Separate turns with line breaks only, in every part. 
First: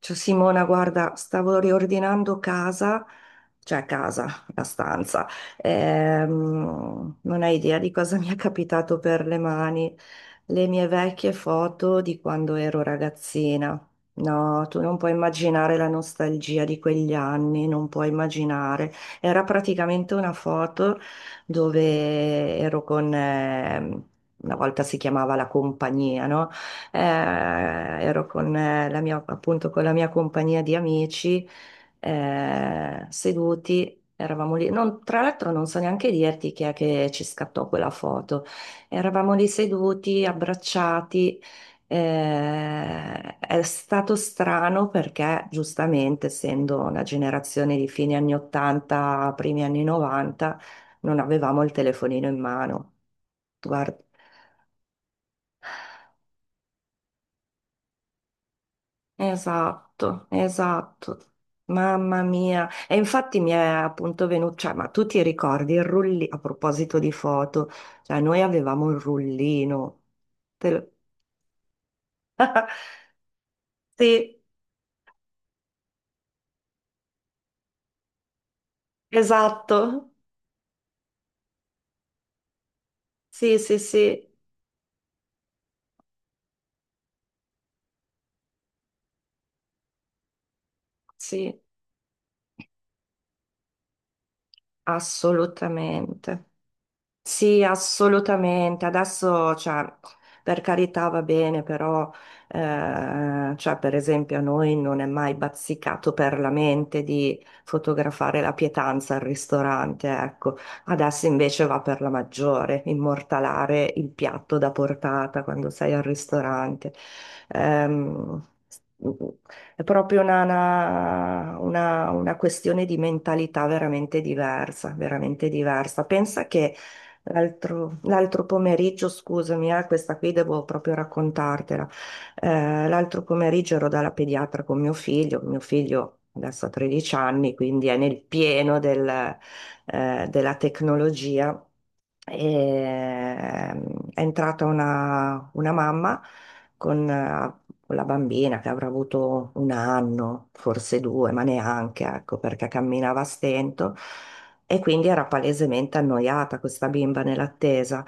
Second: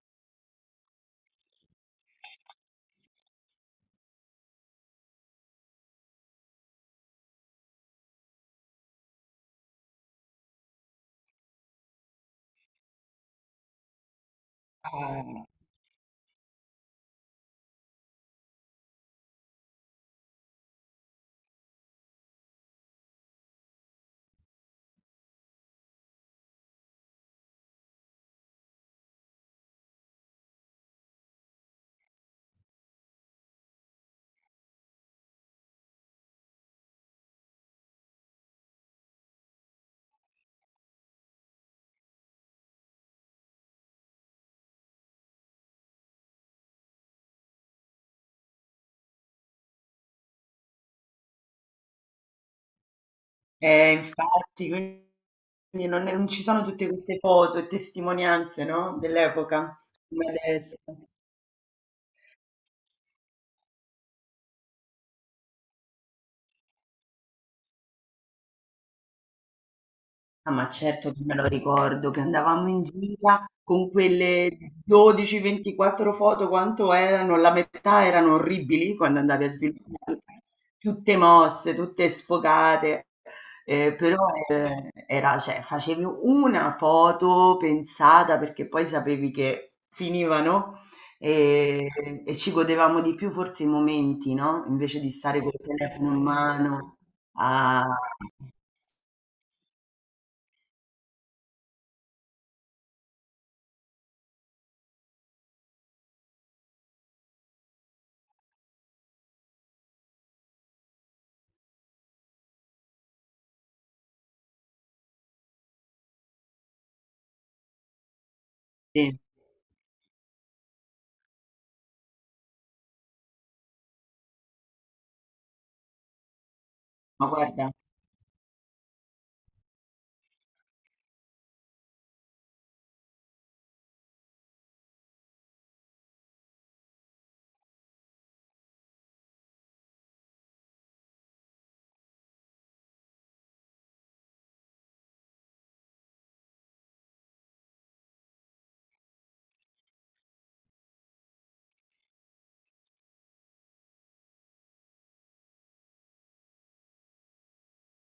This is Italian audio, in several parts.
Ciao Simona, guarda, stavo riordinando casa, cioè casa, la stanza. Non hai idea di cosa mi è capitato per le mani, le mie vecchie foto di quando ero ragazzina. No, tu non puoi
Eh,
immaginare la nostalgia di quegli anni, non puoi immaginare. Era praticamente una foto dove ero con, una volta si chiamava la compagnia, no? eh, ero con la mia, appunto, con la mia compagnia di amici, seduti. Eravamo lì, tra l'altro non so neanche dirti chi è che ci scattò quella foto. Eravamo lì seduti, abbracciati. È stato strano perché, giustamente, essendo una generazione di fine anni 80, primi anni 90, non avevamo il telefonino in mano.
eh,
Guarda.
infatti, quindi non ci sono tutte queste foto e testimonianze, no? Dell'epoca,
Esatto,
come adesso.
esatto. Mamma mia. E infatti mi è appunto venuto, cioè, ma tu ti ricordi il rullino, a proposito di foto, cioè noi avevamo il rullino.
Ah, ma
Te lo-
certo che me lo ricordo che andavamo in gira con
Sì,
quelle 12-24 foto, quanto erano? La metà erano orribili quando andavi a
esatto.
sviluppare, tutte mosse, tutte sfocate,
Sì, sì,
però
sì,
era, cioè, facevi una foto pensata perché poi sapevi che finivano
sì,
e, e ci godevamo di più forse i momenti, no? Invece di stare col telefono in
assolutamente.
mano
Sì,
a...
assolutamente. Adesso, cioè, per carità va bene, però, cioè, per esempio, a noi non è mai bazzicato per la mente di fotografare la pietanza al ristorante, ecco. Adesso invece va per la maggiore, immortalare il piatto da portata quando sei al ristorante. Ehm,
Sì,
è proprio una questione di mentalità veramente diversa, veramente diversa. Pensa che
ma guarda.
L'altro pomeriggio, scusami, questa qui devo proprio raccontartela. L'altro pomeriggio ero dalla pediatra con mio figlio adesso ha 13 anni, quindi è nel pieno del, della tecnologia. E, ehm, è entrata una mamma con, eh, con la bambina che avrà avuto un anno, forse due, ma neanche, ecco, perché camminava a stento. E quindi era palesemente annoiata questa bimba nell'attesa.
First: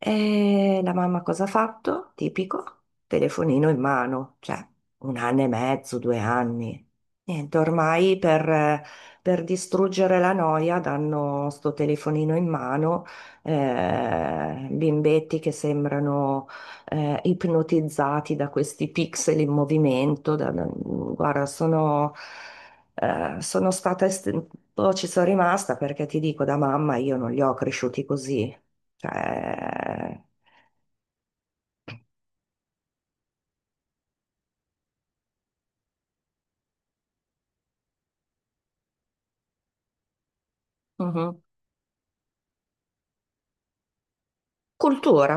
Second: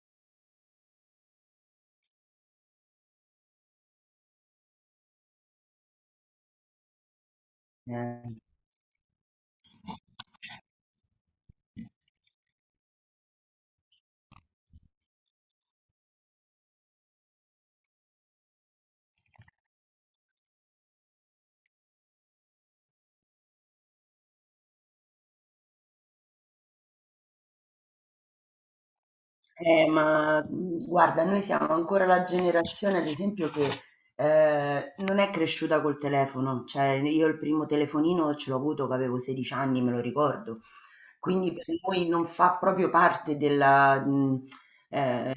E la mamma cosa ha fatto? Tipico, telefonino in mano, cioè un anno e mezzo, due anni. Niente,
Eh,
per distruggere la noia danno sto telefonino in mano, bimbetti che sembrano ipnotizzati da questi pixel in movimento. Guarda, sono. Sono stata, un po' ci sono rimasta perché ti dico, da mamma io non li ho cresciuti così.
eh,
Cioè,
ma mh, guarda, noi siamo ancora la generazione, ad esempio, che non è cresciuta col telefono. Cioè, io il primo telefonino ce l'ho avuto che avevo 16 anni, me lo ricordo.
mhm.
Quindi per noi non fa proprio parte della ehm
Cultura,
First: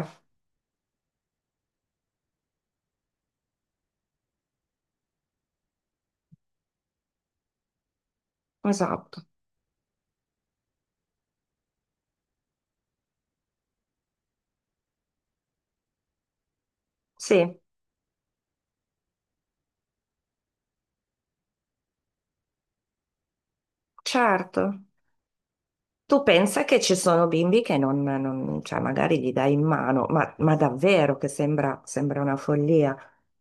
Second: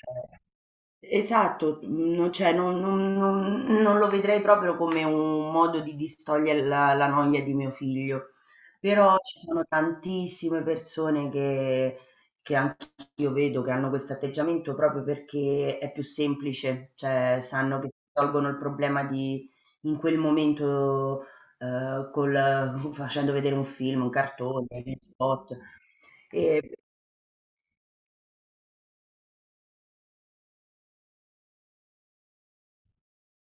esatto, non cioè non lo vedrei proprio come un modo di distogliere la noia di mio figlio. Però
esatto.
ci sono tantissime persone che anch'io vedo che hanno questo atteggiamento proprio perché è più semplice, cioè
Sì,
sanno che tolgono il problema di in quel momento col facendo vedere un film, un cartone,
certo.
gli spot.
Tu pensa
E
che ci sono bimbi che cioè magari gli dai in mano, ma davvero che sembra, sembra una follia,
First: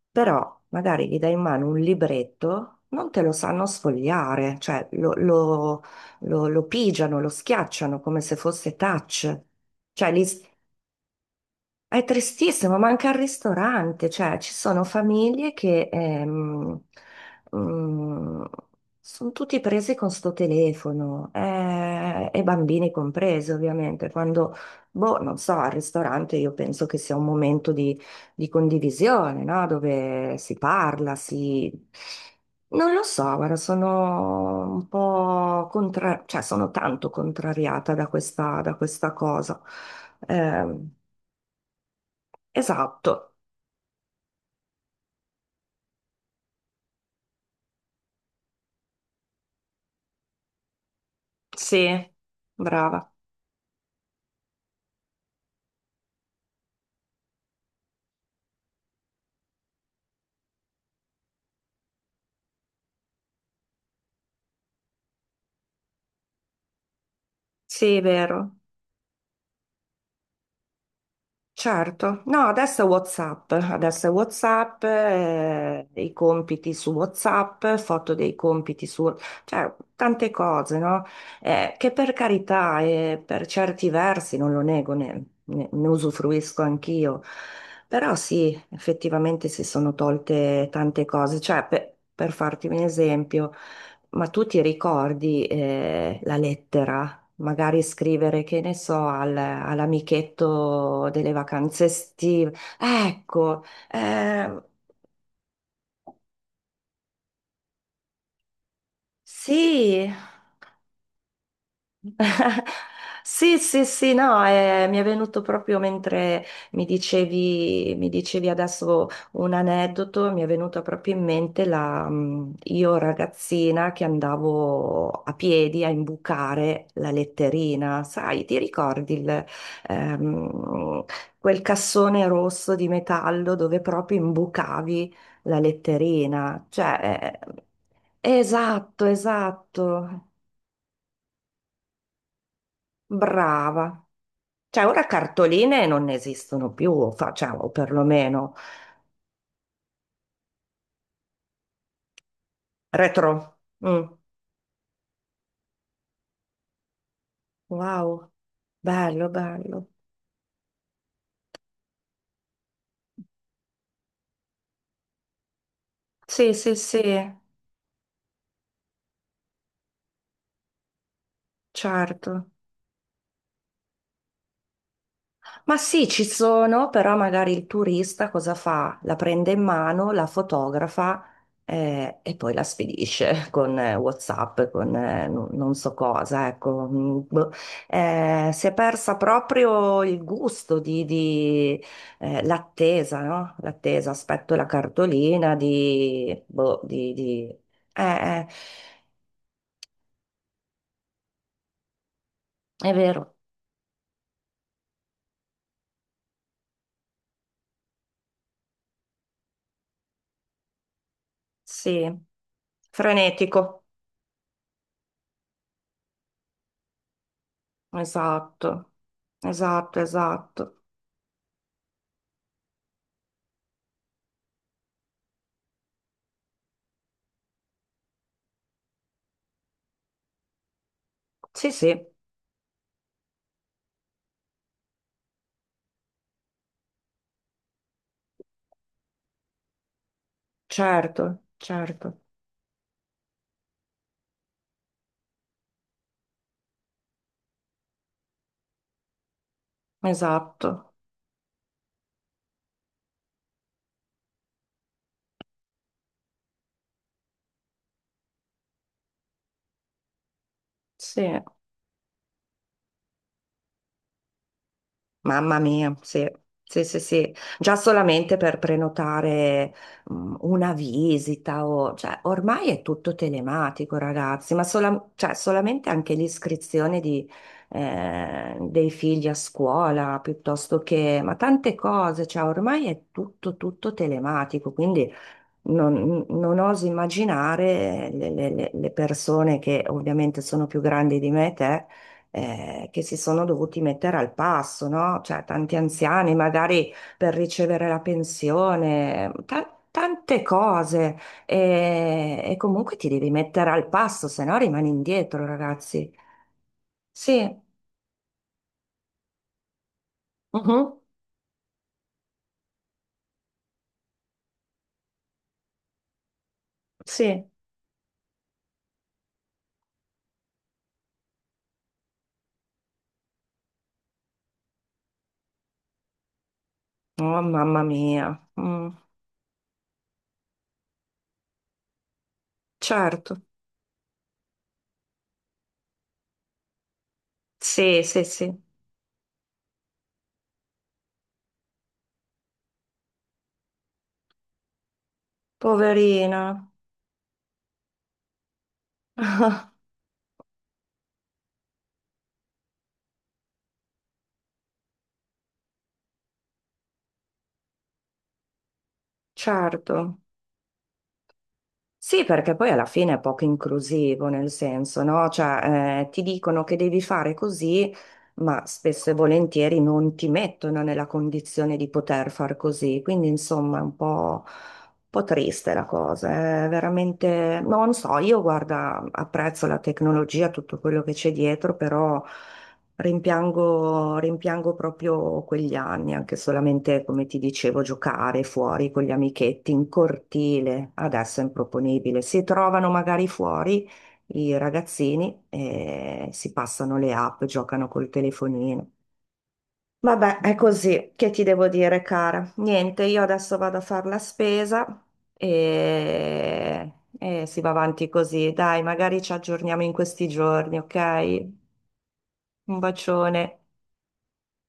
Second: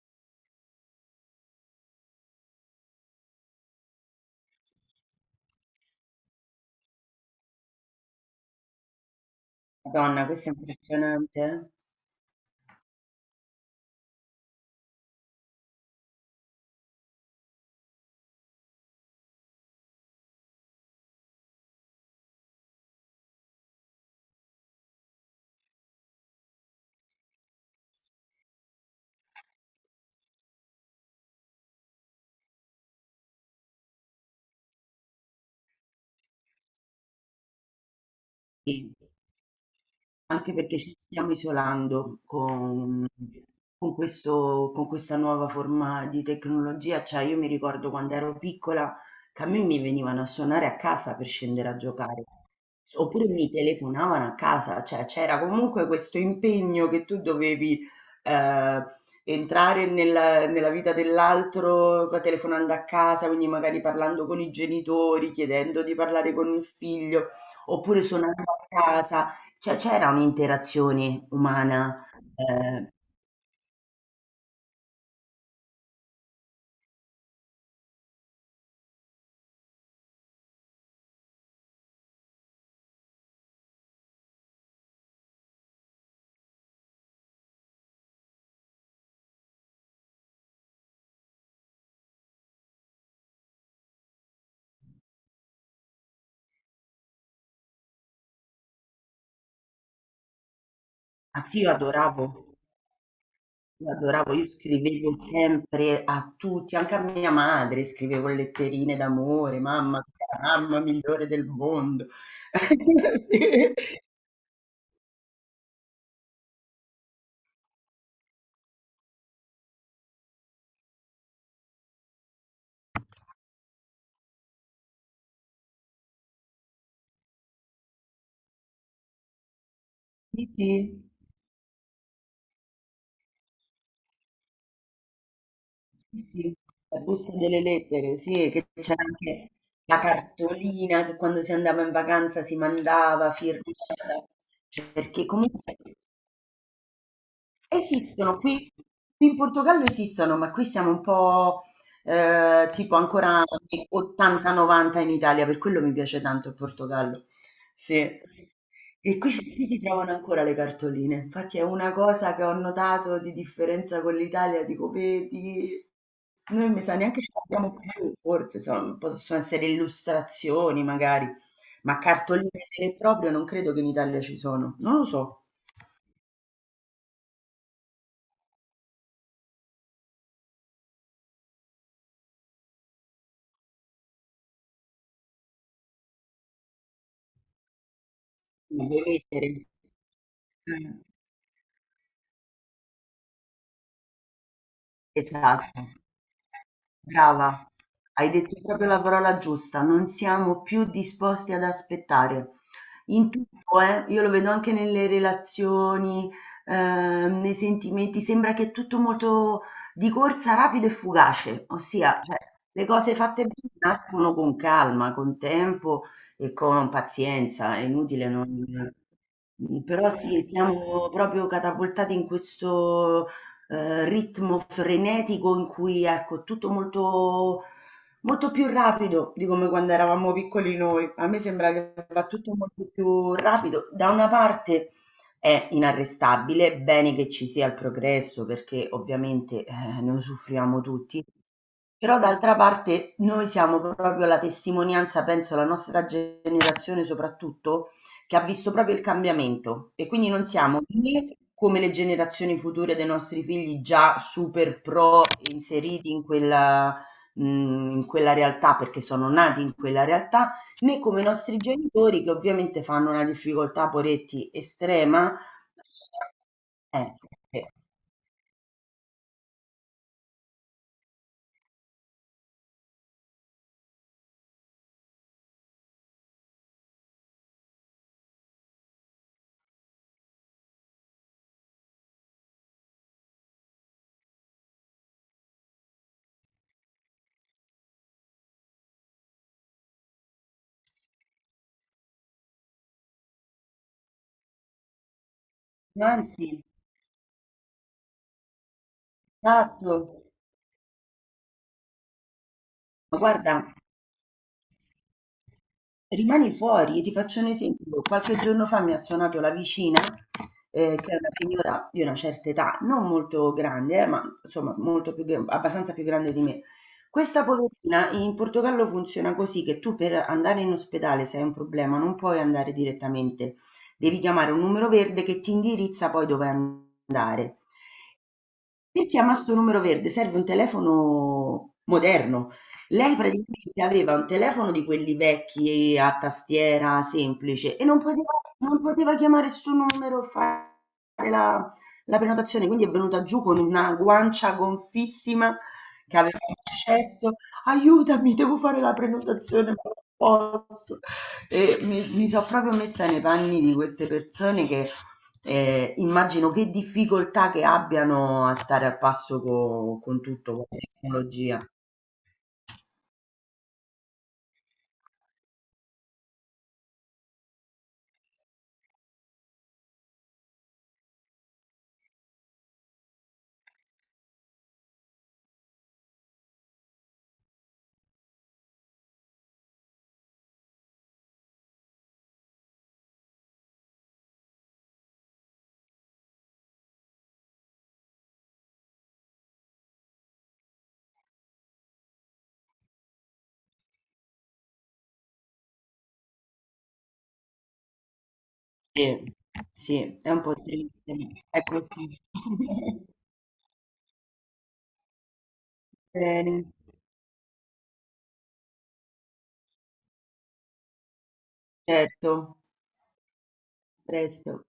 però magari gli dai in mano un libretto, non te lo sanno sfogliare, cioè lo pigiano, lo schiacciano come se fosse touch. Cioè,
madonna, questo è impressionante. Eh.
è tristissimo, manca il ristorante, cioè ci sono famiglie che mm, sono tutti presi con sto telefono e bambini compresi ovviamente. Quando, boh, non so, al ristorante io penso che sia un momento di condivisione, no? Dove si parla, si... Non lo so, guarda, sono un po' contra... cioè sono tanto contrariata da
Sì.
questa cosa.
Anche perché
Ehm,
ci stiamo isolando con
Esatto,
con questo con questa nuova forma di tecnologia, cioè io mi ricordo quando ero piccola che a me mi venivano a suonare a casa per scendere a
sì,
giocare,
brava,
oppure mi telefonavano a casa, cioè c'era comunque questo impegno che tu dovevi eh, entrare nella vita dell'altro telefonando a casa, quindi magari parlando con i genitori, chiedendo di parlare con il figlio,
sì,
oppure suonando
vero,
a casa. Cioè c'era un'interazione umana.
certo. No,
ehm
Adesso è WhatsApp, i compiti su WhatsApp, foto dei compiti su, cioè tante cose, no? Che per carità e per certi versi, non lo nego, ne usufruisco anch'io, però sì, effettivamente si sono tolte tante cose, per farti un esempio. Ma tu ti ricordi la lettera? Magari scrivere, che ne so, all'amichetto delle
ah sì, io
vacanze
adoravo,
estive. Ecco,
io
eh,
scrivevo sempre a tutti, anche a mia madre scrivevo letterine d'amore, mamma
sì.
tu sei la mamma migliore del mondo.
Sì, sì, sì, no, mi è venuto proprio mentre mi dicevi adesso un aneddoto, mi è venuta proprio in mente la, io ragazzina che andavo a piedi a imbucare la letterina, sai, ti ricordi il,
Sì, sì,
ehm,
sì,
quel cassone rosso di metallo dove proprio imbucavi la
sì, sì,
letterina?
la busta
Cioè,
delle lettere, sì, che c'era
esatto,
anche la
esatto,
cartolina che quando si andava in vacanza si mandava
brava.
firmata,
Cioè, ora
perché comunque
cartoline non esistono più, facciamo
esistono
perlomeno.
qui in Portogallo esistono, ma qui siamo un po', tipo ancora
Retro.
anni
Mm.
80, 90 in Italia, per quello mi piace tanto il Portogallo. Sì.
Wow,
E
bello,
qui si
bello.
trovano ancora le cartoline. Infatti è una cosa che ho notato di differenza con l'Italia, dico: "Vedi,
Sì,
noi
sì,
mi sa
sì,
neanche ce l'abbiamo più, forse son possono essere illustrazioni magari, ma cartoline
certo.
vere e proprie non credo che in Italia ci sono, non lo so".
Ma sì, ci sono, però magari il turista cosa fa? La prende in mano, la fotografa e poi la spedisce con WhatsApp, con non non so cosa, ecco. Mm, boh. Si è
Nelle
persa
lettere.
proprio il gusto
Mh.
di, l'attesa, no? L'attesa, aspetto la cartolina
Esatto.
di... Boh, di...
Brava. Hai
Eh,
detto proprio la parola giusta, non siamo più disposti ad aspettare.
è
In
vero,
tutto, io lo vedo anche nelle relazioni, nei sentimenti, sembra che è tutto molto di corsa, rapido e fugace,
sì.
ossia, cioè, le cose fatte bene
Frenetico,
nascono con calma, con tempo e con pazienza, è inutile non...
esatto, esatto,
Però sì,
esatto.
siamo proprio catapultati in questo ritmo frenetico in cui, ecco, è tutto molto molto più rapido di come quando eravamo piccoli noi. A me
Sì,
sembra che
sì,
va tutto molto più rapido. Da una parte è inarrestabile, bene che ci sia il progresso perché ovviamente ne usufruiamo tutti,
certo,
però
certo,
d'altra parte noi siamo proprio la testimonianza, penso, la nostra generazione soprattutto, che ha visto proprio il cambiamento e quindi non siamo
esatto,
né come le generazioni future dei nostri figli già super pro inseriti mh, in quella realtà perché sono nati in quella realtà, né come i
sì,
nostri genitori che ovviamente fanno una difficoltà, poretti, estrema.
mamma mia, sì, sì, sì,
Eh,
sì,
eh.
già solamente per prenotare mm, una visita o, cioè, ormai è tutto telematico, ragazzi, ma cioè, solamente anche l'iscrizione di, dei figli a scuola, piuttosto che, ma tante cose, cioè, ormai è tutto, tutto telematico, quindi... Non, non oso immaginare le, le persone che ovviamente sono più grandi di me e te, che si sono dovuti mettere al passo, no? Cioè, tanti anziani
Anzi,
magari per ricevere la pensione,
esatto.
tante cose. E comunque ti
Ma
devi mettere
guarda,
al passo, se no rimani indietro, ragazzi.
rimani fuori e ti faccio un
Sì,
esempio. Qualche giorno fa mi ha suonato la vicina,
mhm,
che è una signora di una certa età, non molto grande ma insomma molto più gr abbastanza più grande di me.
sì.
Questa poverina in Portogallo funziona così che tu per andare in ospedale se hai un problema non puoi andare direttamente, devi chiamare un numero verde che ti indirizza poi dove
Oh,
andare.
mamma mia. Mm,
E chiama sto numero verde, serve un telefono moderno. Lei
certo.
praticamente aveva un telefono di quelli vecchi a tastiera semplice e non
Sì,
poteva,
sì, sì.
non poteva chiamare sto numero e fare la, la prenotazione, quindi è venuta giù con una guancia gonfissima che aveva
Poverina.
accesso. Aiutami, devo fare la prenotazione, ma non posso. E mi sono proprio messa nei panni di queste persone che immagino che difficoltà che abbiano a stare al passo co con
Certo,
tutto, con la tecnologia.
sì, perché poi alla fine è poco inclusivo, nel senso, no? Cioè, ti dicono che devi fare così, ma spesso e volentieri non ti mettono nella condizione di poter far così. Quindi, insomma, è un po' triste la cosa. Eh, è veramente, non so, io guarda, apprezzo la tecnologia, tutto quello che c'è dietro, però. Rimpiango, rimpiango proprio quegli anni, anche solamente, come ti dicevo, giocare fuori con gli amichetti in cortile. Adesso è improponibile. Si trovano magari fuori i ragazzini e si passano le app, giocano col telefonino.
Sì, sì, è
Vabbè,
un po'
è
triste,
così.
ma
Che ti
è
devo dire,
così.
cara? Niente, io adesso vado a fare la spesa
Bene,
e, e si va avanti così. Dai, magari ci aggiorniamo in questi giorni, ok?
certo,
Un bacione.
presto.